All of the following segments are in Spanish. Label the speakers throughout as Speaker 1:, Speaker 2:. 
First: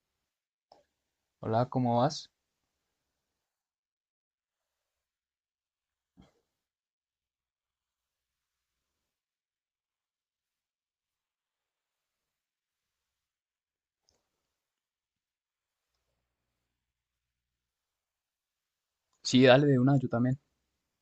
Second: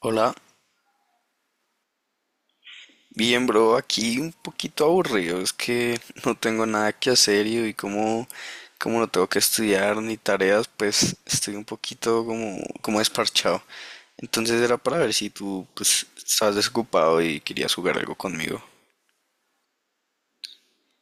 Speaker 1: Hola,
Speaker 2: Hola, ¿cómo vas?
Speaker 1: bien bro, aquí un poquito aburrido, es que no tengo nada que hacer y hoy como no tengo que estudiar ni tareas, pues estoy un poquito como desparchado. Entonces era para ver si tú pues estabas desocupado y querías jugar algo conmigo.
Speaker 2: Sí, dale de una, yo también.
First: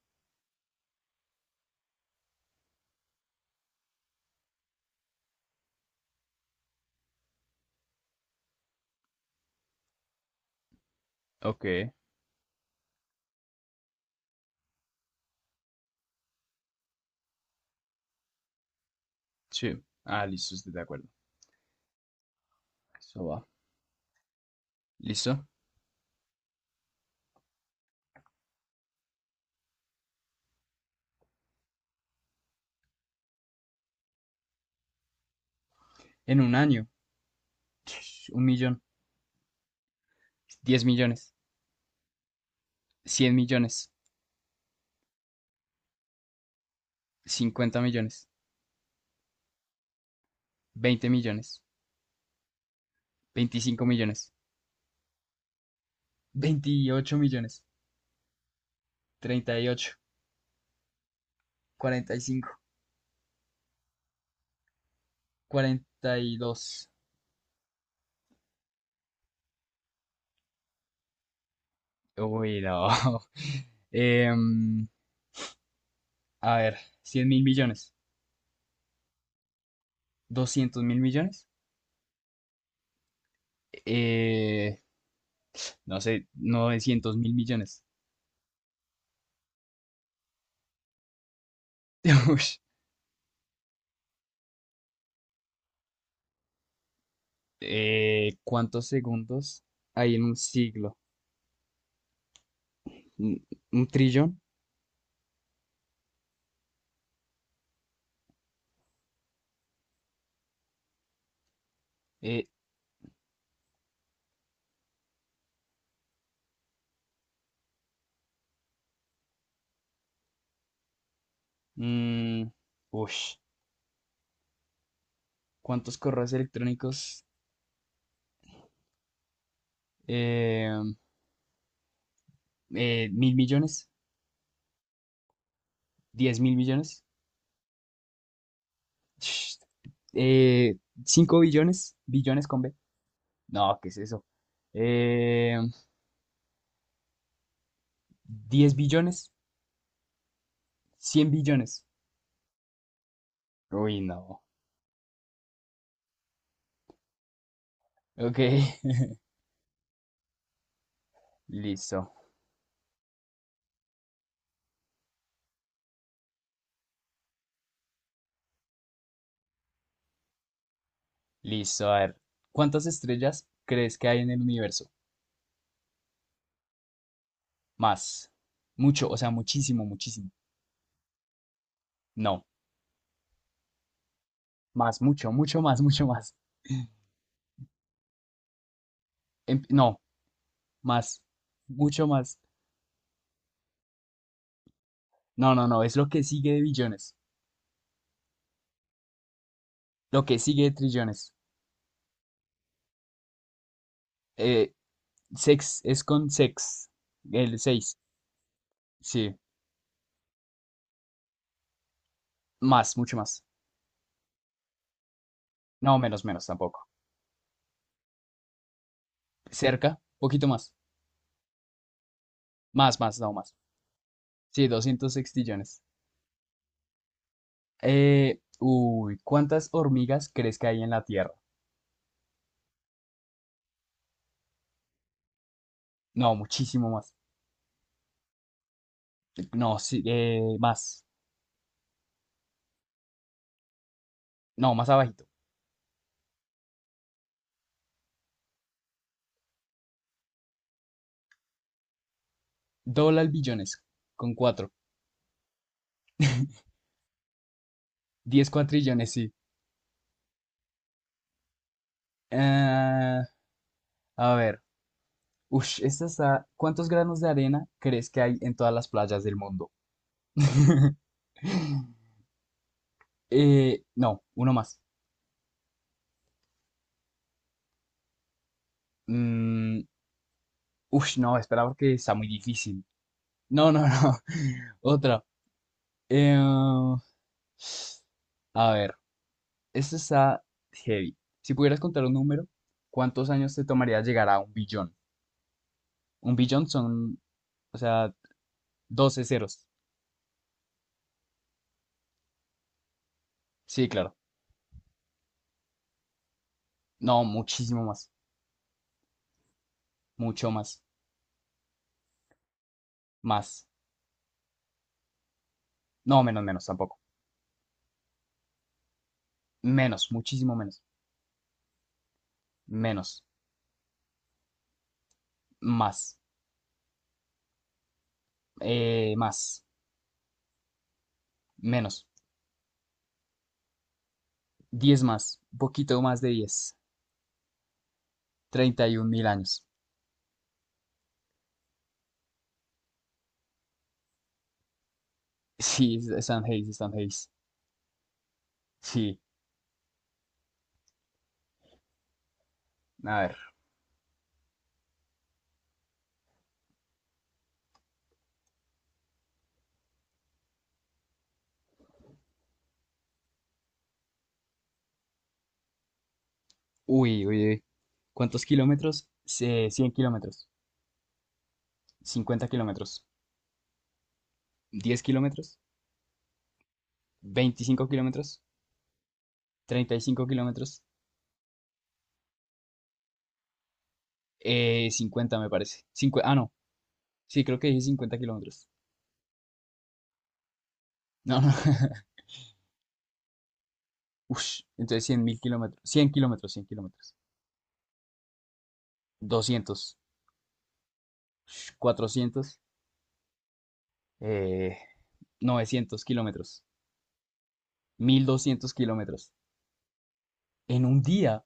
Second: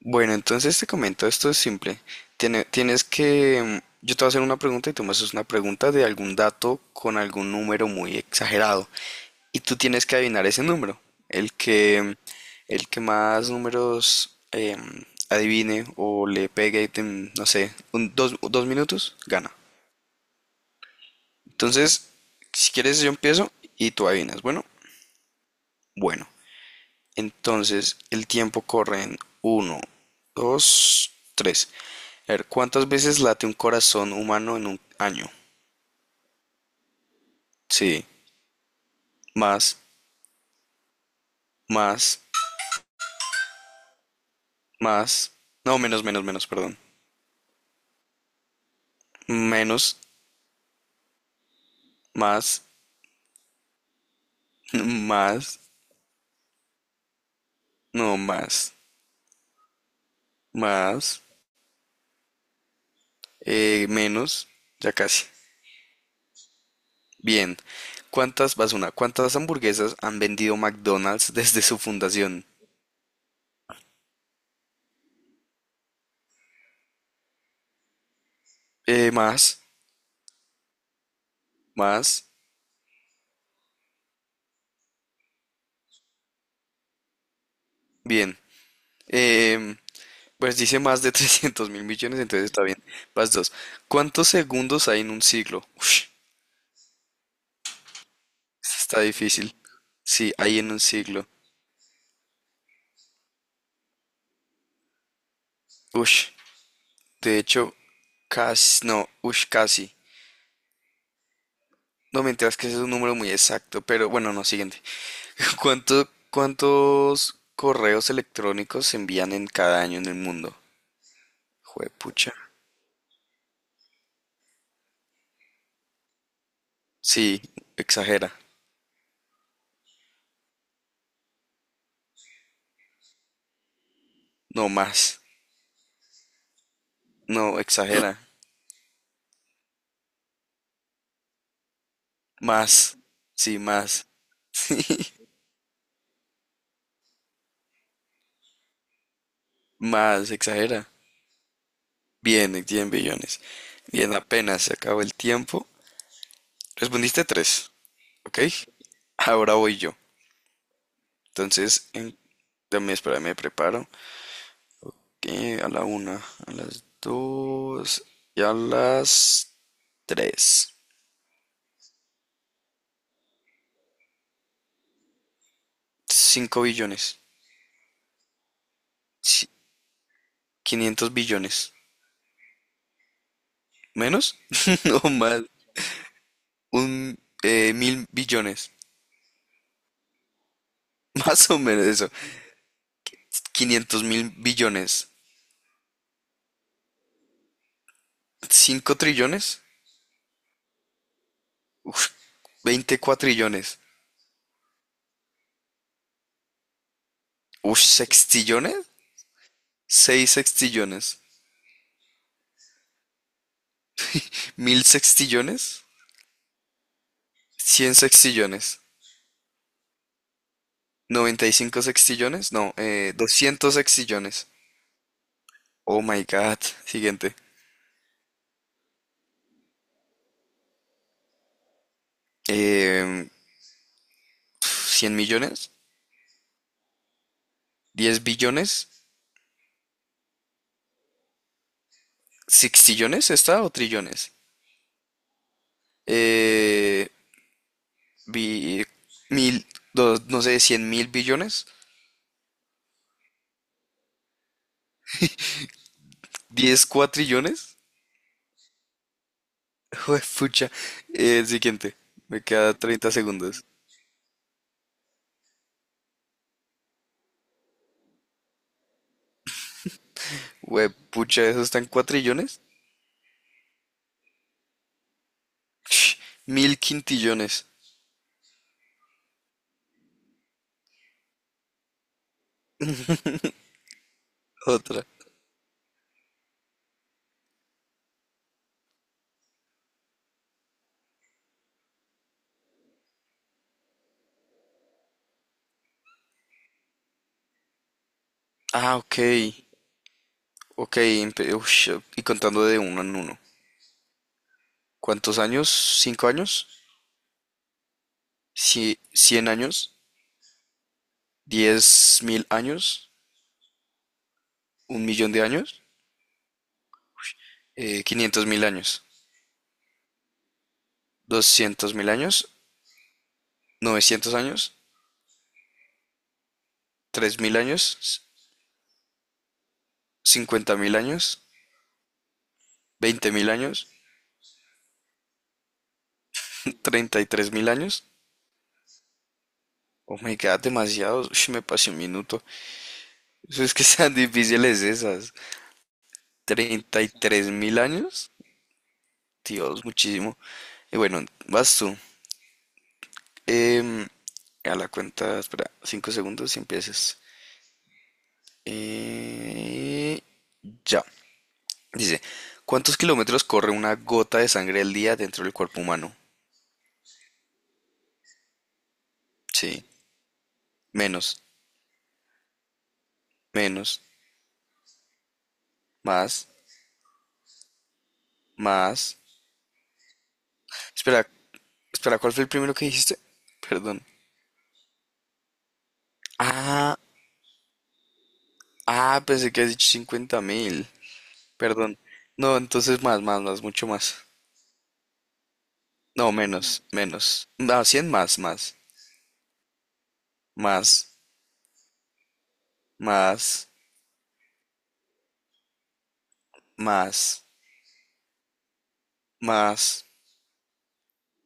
Speaker 1: Bueno, entonces te comento, esto es simple. Tienes que, yo te voy a hacer una pregunta y tú me haces una pregunta de algún dato con algún número muy exagerado. Y tú tienes que adivinar ese número. El
Speaker 2: Ok,
Speaker 1: que, el que más números adivine o le pegue, en, no sé, dos minutos, gana.
Speaker 2: sí. Ah, listo, estoy de acuerdo.
Speaker 1: Entonces, si quieres, yo
Speaker 2: Eso va.
Speaker 1: empiezo y tú adivinas. Bueno,
Speaker 2: ¿Listo?
Speaker 1: bueno. Entonces, el tiempo corre en uno, dos, tres. A ver, ¿cuántas veces late un corazón humano en un año?
Speaker 2: En un año,
Speaker 1: Sí,
Speaker 2: un millón,
Speaker 1: más,
Speaker 2: 10 millones,
Speaker 1: más,
Speaker 2: 100 millones,
Speaker 1: más. No, menos, menos, menos, perdón.
Speaker 2: 50 millones,
Speaker 1: Menos,
Speaker 2: 20 millones,
Speaker 1: más,
Speaker 2: 25 millones,
Speaker 1: más,
Speaker 2: 28 millones,
Speaker 1: no, más.
Speaker 2: treinta y ocho,
Speaker 1: Más.
Speaker 2: 45,
Speaker 1: Menos. Ya casi.
Speaker 2: 42.
Speaker 1: Bien. ¿Cuántas, vas una, cuántas hamburguesas han vendido McDonald's desde su fundación?
Speaker 2: Uy, no. Em, a ver, 100.000 millones,
Speaker 1: Más.
Speaker 2: 200.000 millones,
Speaker 1: Más.
Speaker 2: eh, no sé, 900 mil millones.
Speaker 1: Bien. Em, pues dice más de 300,000 millones, entonces está bien. Vas dos. ¿Cuántos segundos hay en un siglo? Ush,
Speaker 2: ¿Cuántos
Speaker 1: está difícil.
Speaker 2: segundos hay en
Speaker 1: Sí,
Speaker 2: un
Speaker 1: hay en un
Speaker 2: siglo?
Speaker 1: siglo.
Speaker 2: ¿Un, un trillón?
Speaker 1: Ush, de hecho, casi, no, ush, casi. No,
Speaker 2: Eh,
Speaker 1: mentiras que ese es un número muy exacto, pero bueno, no, siguiente. ¿ cuántos correos electrónicos se envían en cada año en el mundo? Juepucha.
Speaker 2: mm, ush. ¿Cuántos correos electrónicos?
Speaker 1: Sí, exagera.
Speaker 2: Eh, ¿mil millones?
Speaker 1: No, más.
Speaker 2: ¿10.000 millones?
Speaker 1: No, exagera.
Speaker 2: Sh. Eh, ¿cinco billones? ¿Billones con B?
Speaker 1: Más. Sí,
Speaker 2: No, ¿qué es
Speaker 1: más.
Speaker 2: eso? Eh, ¿diez billones?
Speaker 1: Más, exagera.
Speaker 2: ¿100 billones?
Speaker 1: Bien, 10 billones.
Speaker 2: Uy,
Speaker 1: Bien,
Speaker 2: no.
Speaker 1: apenas se acabó el tiempo. Respondiste tres,
Speaker 2: Ok,
Speaker 1: ¿ok? Ahora voy yo. Entonces,
Speaker 2: listo,
Speaker 1: en, dame, espera, me preparo. Que a la una, a las dos y a las tres.
Speaker 2: listo. A ver, ¿cuántas estrellas crees que hay en el universo?
Speaker 1: 5 billones.
Speaker 2: Más. Mucho, o sea,
Speaker 1: Sí,
Speaker 2: muchísimo, muchísimo.
Speaker 1: 500 billones.
Speaker 2: No.
Speaker 1: ¿Menos?
Speaker 2: Más,
Speaker 1: No,
Speaker 2: mucho,
Speaker 1: más.
Speaker 2: mucho más, mucho más.
Speaker 1: Un mil billones.
Speaker 2: No, más.
Speaker 1: Más o menos
Speaker 2: Mucho
Speaker 1: eso.
Speaker 2: más.
Speaker 1: 500 mil billones.
Speaker 2: No, no, no. Es lo que sigue de billones.
Speaker 1: Cinco trillones.
Speaker 2: Lo que sigue de trillones.
Speaker 1: Veinte cuatrillones.
Speaker 2: Eh, sex, es con sex. El
Speaker 1: Ush,
Speaker 2: seis.
Speaker 1: sextillones.
Speaker 2: Sí.
Speaker 1: Seis sextillones.
Speaker 2: Más, mucho más.
Speaker 1: Mil sextillones.
Speaker 2: No, menos, menos tampoco.
Speaker 1: Cien sextillones.
Speaker 2: Cerca, poquito más.
Speaker 1: Noventa y cinco sextillones. No,
Speaker 2: Más, más, no más.
Speaker 1: 200 sextillones.
Speaker 2: Sí, 200 sextillones.
Speaker 1: Oh my God. Siguiente.
Speaker 2: Uy, ¿cuántas hormigas crees que hay en la Tierra?
Speaker 1: Eh, 100 millones.
Speaker 2: No, muchísimo más.
Speaker 1: Diez billones.
Speaker 2: No, sí, más.
Speaker 1: ¿Sextillones está o trillones?
Speaker 2: No, más abajito.
Speaker 1: eh, bi- Mil, no sé, cien mil billones,
Speaker 2: Dólar billones con cuatro.
Speaker 1: diez cuatrillones.
Speaker 2: 10 cuatrillones, sí.
Speaker 1: Juepucha. El siguiente, me queda 30
Speaker 2: Ah,
Speaker 1: segundos.
Speaker 2: a ver. Ush, esta está. ¿Cuántos granos de arena crees que hay en todas las playas del mundo?
Speaker 1: Juepucha, ¿eso está en cuatrillones?
Speaker 2: No, uno más.
Speaker 1: Ch, mil quintillones.
Speaker 2: Mm, ush, no, espera porque está muy difícil. No, no, no.
Speaker 1: Otra.
Speaker 2: Otra. Eh, a ver, esta está heavy. Si pudieras contar un número, ¿cuántos años te tomaría llegar a un billón? Un billón son, o sea,
Speaker 1: Ah, ok.
Speaker 2: 12 ceros.
Speaker 1: Ok, ush, y contando de uno en uno.
Speaker 2: Sí, claro.
Speaker 1: ¿Cuántos años? ¿Cinco años?
Speaker 2: No, muchísimo más.
Speaker 1: ¿100 años?
Speaker 2: Mucho más.
Speaker 1: ¿10,000 años?
Speaker 2: Más.
Speaker 1: ¿Un millón de años?
Speaker 2: No, menos, menos tampoco.
Speaker 1: ¿500,000 años?
Speaker 2: Menos, muchísimo menos.
Speaker 1: ¿200,000 años?
Speaker 2: Menos.
Speaker 1: 900 años,
Speaker 2: Más.
Speaker 1: 3,000 años,
Speaker 2: Más.
Speaker 1: 50,000 años,
Speaker 2: Menos.
Speaker 1: 20,000 años,
Speaker 2: Diez más. Un poquito más de diez
Speaker 1: 33,000 años.
Speaker 2: 31.000 años.
Speaker 1: Oh my god, demasiados. Ush, me pasé un minuto. Eso es que sean difíciles esas.
Speaker 2: Sí, están heavy, están
Speaker 1: treinta y
Speaker 2: heavy.
Speaker 1: tres mil años.
Speaker 2: Sí.
Speaker 1: Dios, muchísimo. Y bueno, vas tú.
Speaker 2: A ver.
Speaker 1: Em, a la cuenta, espera, 5 segundos y empiezas. Eh, ya. Dice, ¿cuántos kilómetros corre una gota de sangre al día dentro del cuerpo humano?
Speaker 2: Uy, uy, uy. ¿Cuántos kilómetros?
Speaker 1: Sí,
Speaker 2: 100 kilómetros.
Speaker 1: menos,
Speaker 2: 50 kilómetros.
Speaker 1: menos,
Speaker 2: 10 kilómetros.
Speaker 1: más,
Speaker 2: 25 kilómetros.
Speaker 1: más.
Speaker 2: Treinta y cinco kilómetros.
Speaker 1: Espera, espera, ¿cuál fue el primero que dijiste? Perdón.
Speaker 2: 50 me parece. Ah, no.
Speaker 1: Ah,
Speaker 2: Sí, creo que dije 50 kilómetros.
Speaker 1: ah, pensé que has dicho 50,000.
Speaker 2: No, no.
Speaker 1: Perdón. No, entonces más, más, más, mucho más.
Speaker 2: Ush, entonces 100.000 kilómetros. cien
Speaker 1: No,
Speaker 2: kilómetros, 100
Speaker 1: menos,
Speaker 2: kilómetros.
Speaker 1: menos. No, cien más, más,
Speaker 2: Doscientos,
Speaker 1: más,
Speaker 2: ush, 400,
Speaker 1: más,
Speaker 2: eh, 900 kilómetros.
Speaker 1: más,
Speaker 2: 1200 kilómetros.
Speaker 1: más.
Speaker 2: En un día,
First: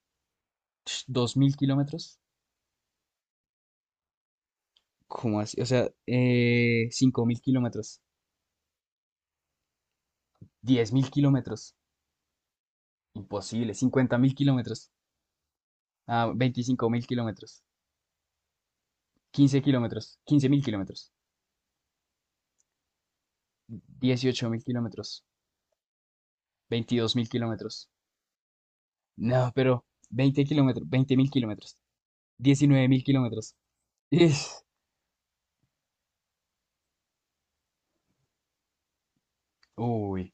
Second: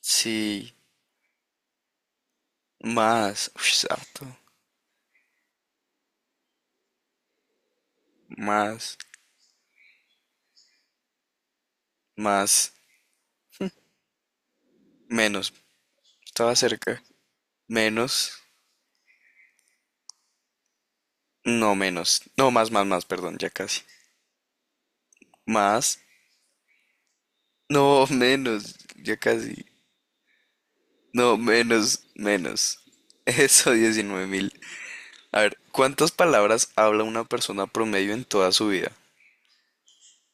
Speaker 1: Sí,
Speaker 2: ush, 2000 kilómetros.
Speaker 1: más. Uy, es harto.
Speaker 2: ¿Cómo así? O sea, 5000 kilómetros.
Speaker 1: Más,
Speaker 2: 10.000 kilómetros.
Speaker 1: más,
Speaker 2: Imposible. 50.000 kilómetros.
Speaker 1: menos.
Speaker 2: Ah,
Speaker 1: Estaba
Speaker 2: veinticinco
Speaker 1: cerca.
Speaker 2: mil kilómetros.
Speaker 1: Menos.
Speaker 2: 15 kilómetros. 15.000 kilómetros.
Speaker 1: No, menos. No, más, más, más, perdón, ya casi.
Speaker 2: 18.000 kilómetros.
Speaker 1: Más.
Speaker 2: 22.000 kilómetros.
Speaker 1: No, menos. Ya
Speaker 2: No,
Speaker 1: casi.
Speaker 2: pero 20 kilómetros, veinte mil
Speaker 1: No,
Speaker 2: kilómetros,
Speaker 1: menos, menos.
Speaker 2: diecinueve mil kilómetros.
Speaker 1: Eso, 19,000.
Speaker 2: Ish,
Speaker 1: A ver, ¿cuántas palabras habla una persona promedio en toda su vida?
Speaker 2: uy,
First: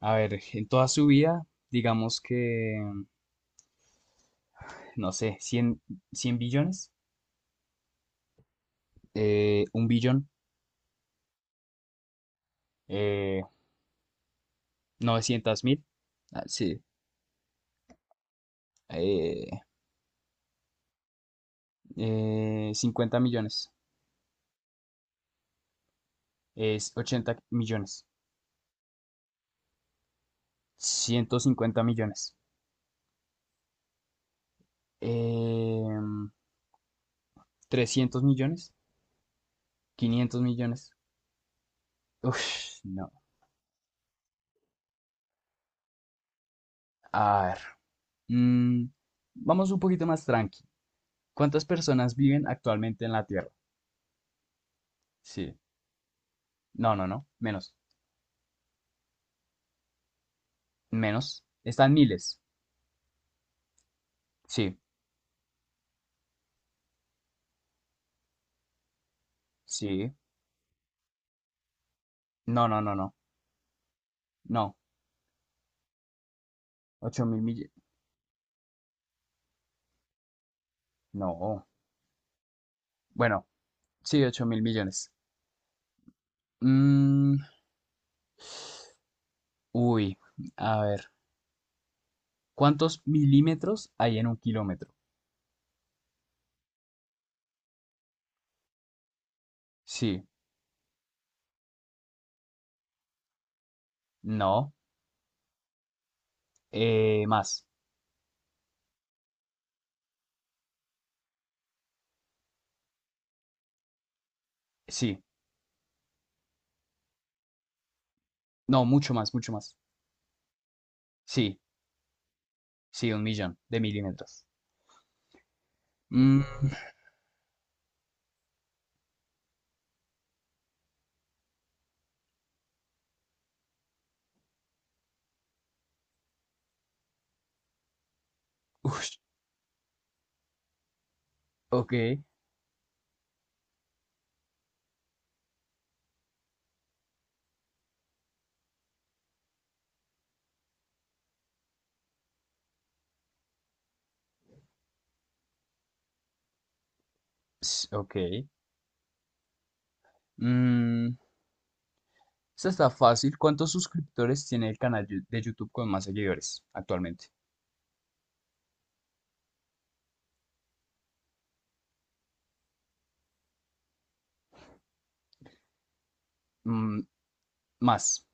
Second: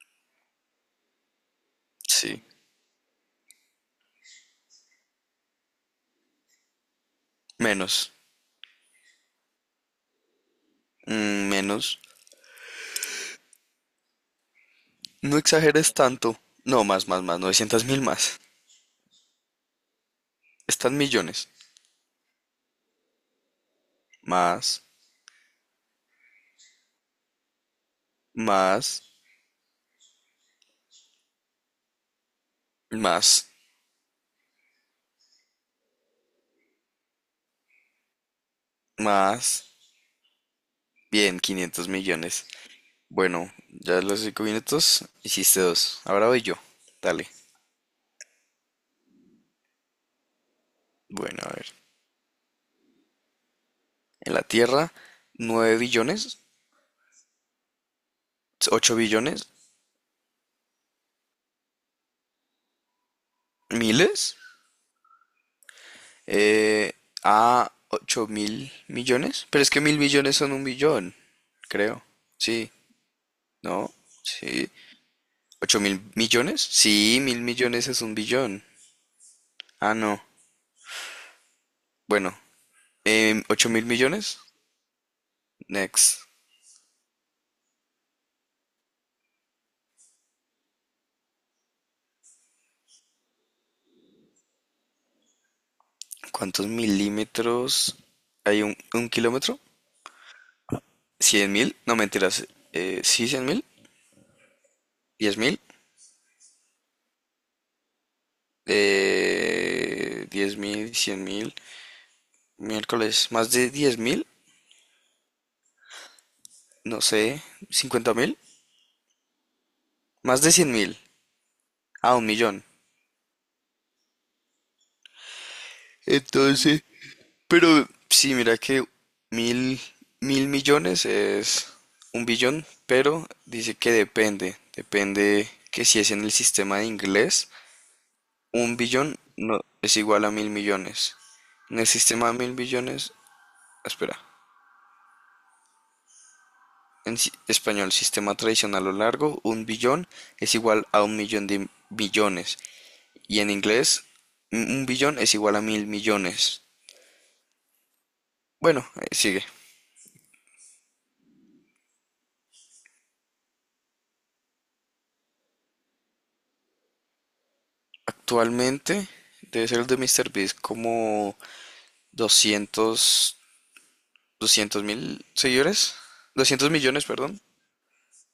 Speaker 2: a ver, en toda su vida, digamos
Speaker 1: Sí,
Speaker 2: que, no sé, 100, 100 billones,
Speaker 1: menos,
Speaker 2: un billón,
Speaker 1: mm, menos.
Speaker 2: eh,
Speaker 1: No
Speaker 2: 900 mil,
Speaker 1: exageres tanto.
Speaker 2: ah, sí,
Speaker 1: No, más, más, más, 900 mil más.
Speaker 2: eh,
Speaker 1: Están millones.
Speaker 2: 50 millones,
Speaker 1: Más,
Speaker 2: es 80 millones,
Speaker 1: más,
Speaker 2: 150 millones,
Speaker 1: más,
Speaker 2: eh, 300 millones,
Speaker 1: más.
Speaker 2: 500 millones.
Speaker 1: Bien, 500 millones.
Speaker 2: Uf, no.
Speaker 1: Bueno, ya los 5 minutos hiciste dos. Ahora voy yo. Dale.
Speaker 2: A ver. Mm, vamos un poquito más tranqui.
Speaker 1: Bueno, a
Speaker 2: ¿Cuántas
Speaker 1: ver.
Speaker 2: personas viven actualmente en la Tierra?
Speaker 1: En la Tierra,
Speaker 2: Sí.
Speaker 1: 9 billones,
Speaker 2: No, no, no. Menos.
Speaker 1: 8 billones,
Speaker 2: Menos. Están miles.
Speaker 1: miles.
Speaker 2: Sí.
Speaker 1: eh, a 8,000 millones. Pero es que mil
Speaker 2: Sí.
Speaker 1: millones son un billón, creo.
Speaker 2: No,
Speaker 1: Sí,
Speaker 2: no, no, no.
Speaker 1: ¿no? Sí.
Speaker 2: No.
Speaker 1: ¿8,000 millones? Sí,
Speaker 2: Ocho mil
Speaker 1: mil
Speaker 2: millones.
Speaker 1: millones es un billón. Ah, no.
Speaker 2: No.
Speaker 1: Bueno,
Speaker 2: Bueno,
Speaker 1: 8 mil
Speaker 2: sí,
Speaker 1: millones.
Speaker 2: 8000 millones.
Speaker 1: Next.
Speaker 2: Mm, uy. A ver. ¿Cuántos milímetros hay en un kilómetro?
Speaker 1: ¿Cuántos milímetros hay un kilómetro?
Speaker 2: Sí.
Speaker 1: ¿Cien mil? No, mentiras. ¿Sí, 100,000?
Speaker 2: No.
Speaker 1: ¿10,000?
Speaker 2: Más.
Speaker 1: 10 mil, 100,000. Miércoles, más de 10,000.
Speaker 2: Sí.
Speaker 1: No sé, 50,000.
Speaker 2: No, mucho más, mucho más.
Speaker 1: Más de 100,000.
Speaker 2: Sí.
Speaker 1: Ah, un millón.
Speaker 2: Sí, un millón de milímetros. Mm,
Speaker 1: Entonces, pero sí, mira que mil, mil millones es un billón, pero dice que depende. Depende que si es en el sistema de inglés, un billón
Speaker 2: ush,
Speaker 1: no es igual a mil millones. En el
Speaker 2: ok.
Speaker 1: sistema de mil billones, espera, en español, sistema tradicional o largo, un billón es igual a un millón de millones. Y en inglés, un billón es igual a mil millones.
Speaker 2: Ok.
Speaker 1: Bueno, sigue.
Speaker 2: Mm, esta está fácil. ¿Cuántos suscriptores tiene el canal de YouTube con más seguidores actualmente?
Speaker 1: Actualmente debe ser el de MrBeast como 200 200 mil seguidores. doscientos
Speaker 2: Mm,
Speaker 1: millones, perdón.
Speaker 2: más.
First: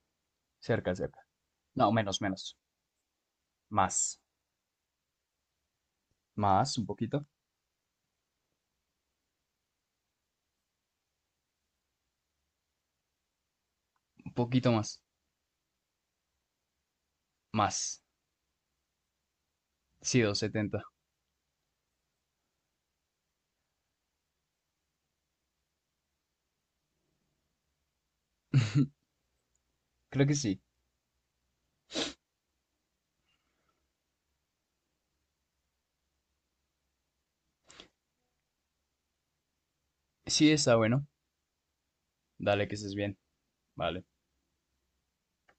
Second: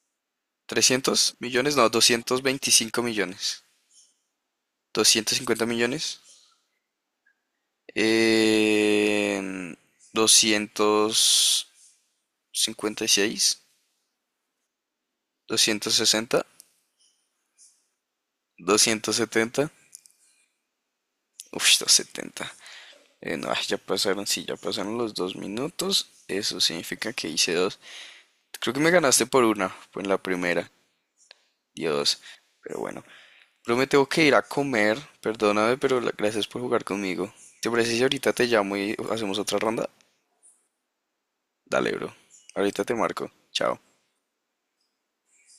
Speaker 2: Cerca, cerca.
Speaker 1: 300 millones, no,
Speaker 2: No, menos,
Speaker 1: doscientos
Speaker 2: menos.
Speaker 1: veinticinco millones.
Speaker 2: Más.
Speaker 1: 250 millones.
Speaker 2: Más, un poquito.
Speaker 1: Eh, 256,
Speaker 2: Un poquito más.
Speaker 1: 260,
Speaker 2: Más.
Speaker 1: 270.
Speaker 2: Sí, 270.
Speaker 1: Uf, 270. No, ya pasaron, sí, ya pasaron los 2 minutos. Eso significa que hice dos. Creo que me ganaste por una, pues en la
Speaker 2: Creo que sí.
Speaker 1: primera. Dios. Pero bueno, pero me tengo que ir a comer, perdóname, pero gracias por jugar conmigo. Si ¿Te parece si ahorita te llamo y hacemos otra ronda?
Speaker 2: Sí, está bueno.
Speaker 1: Dale, bro.
Speaker 2: Dale, que
Speaker 1: Ahorita
Speaker 2: estés
Speaker 1: te
Speaker 2: bien.
Speaker 1: marco. Chao.
Speaker 2: Vale.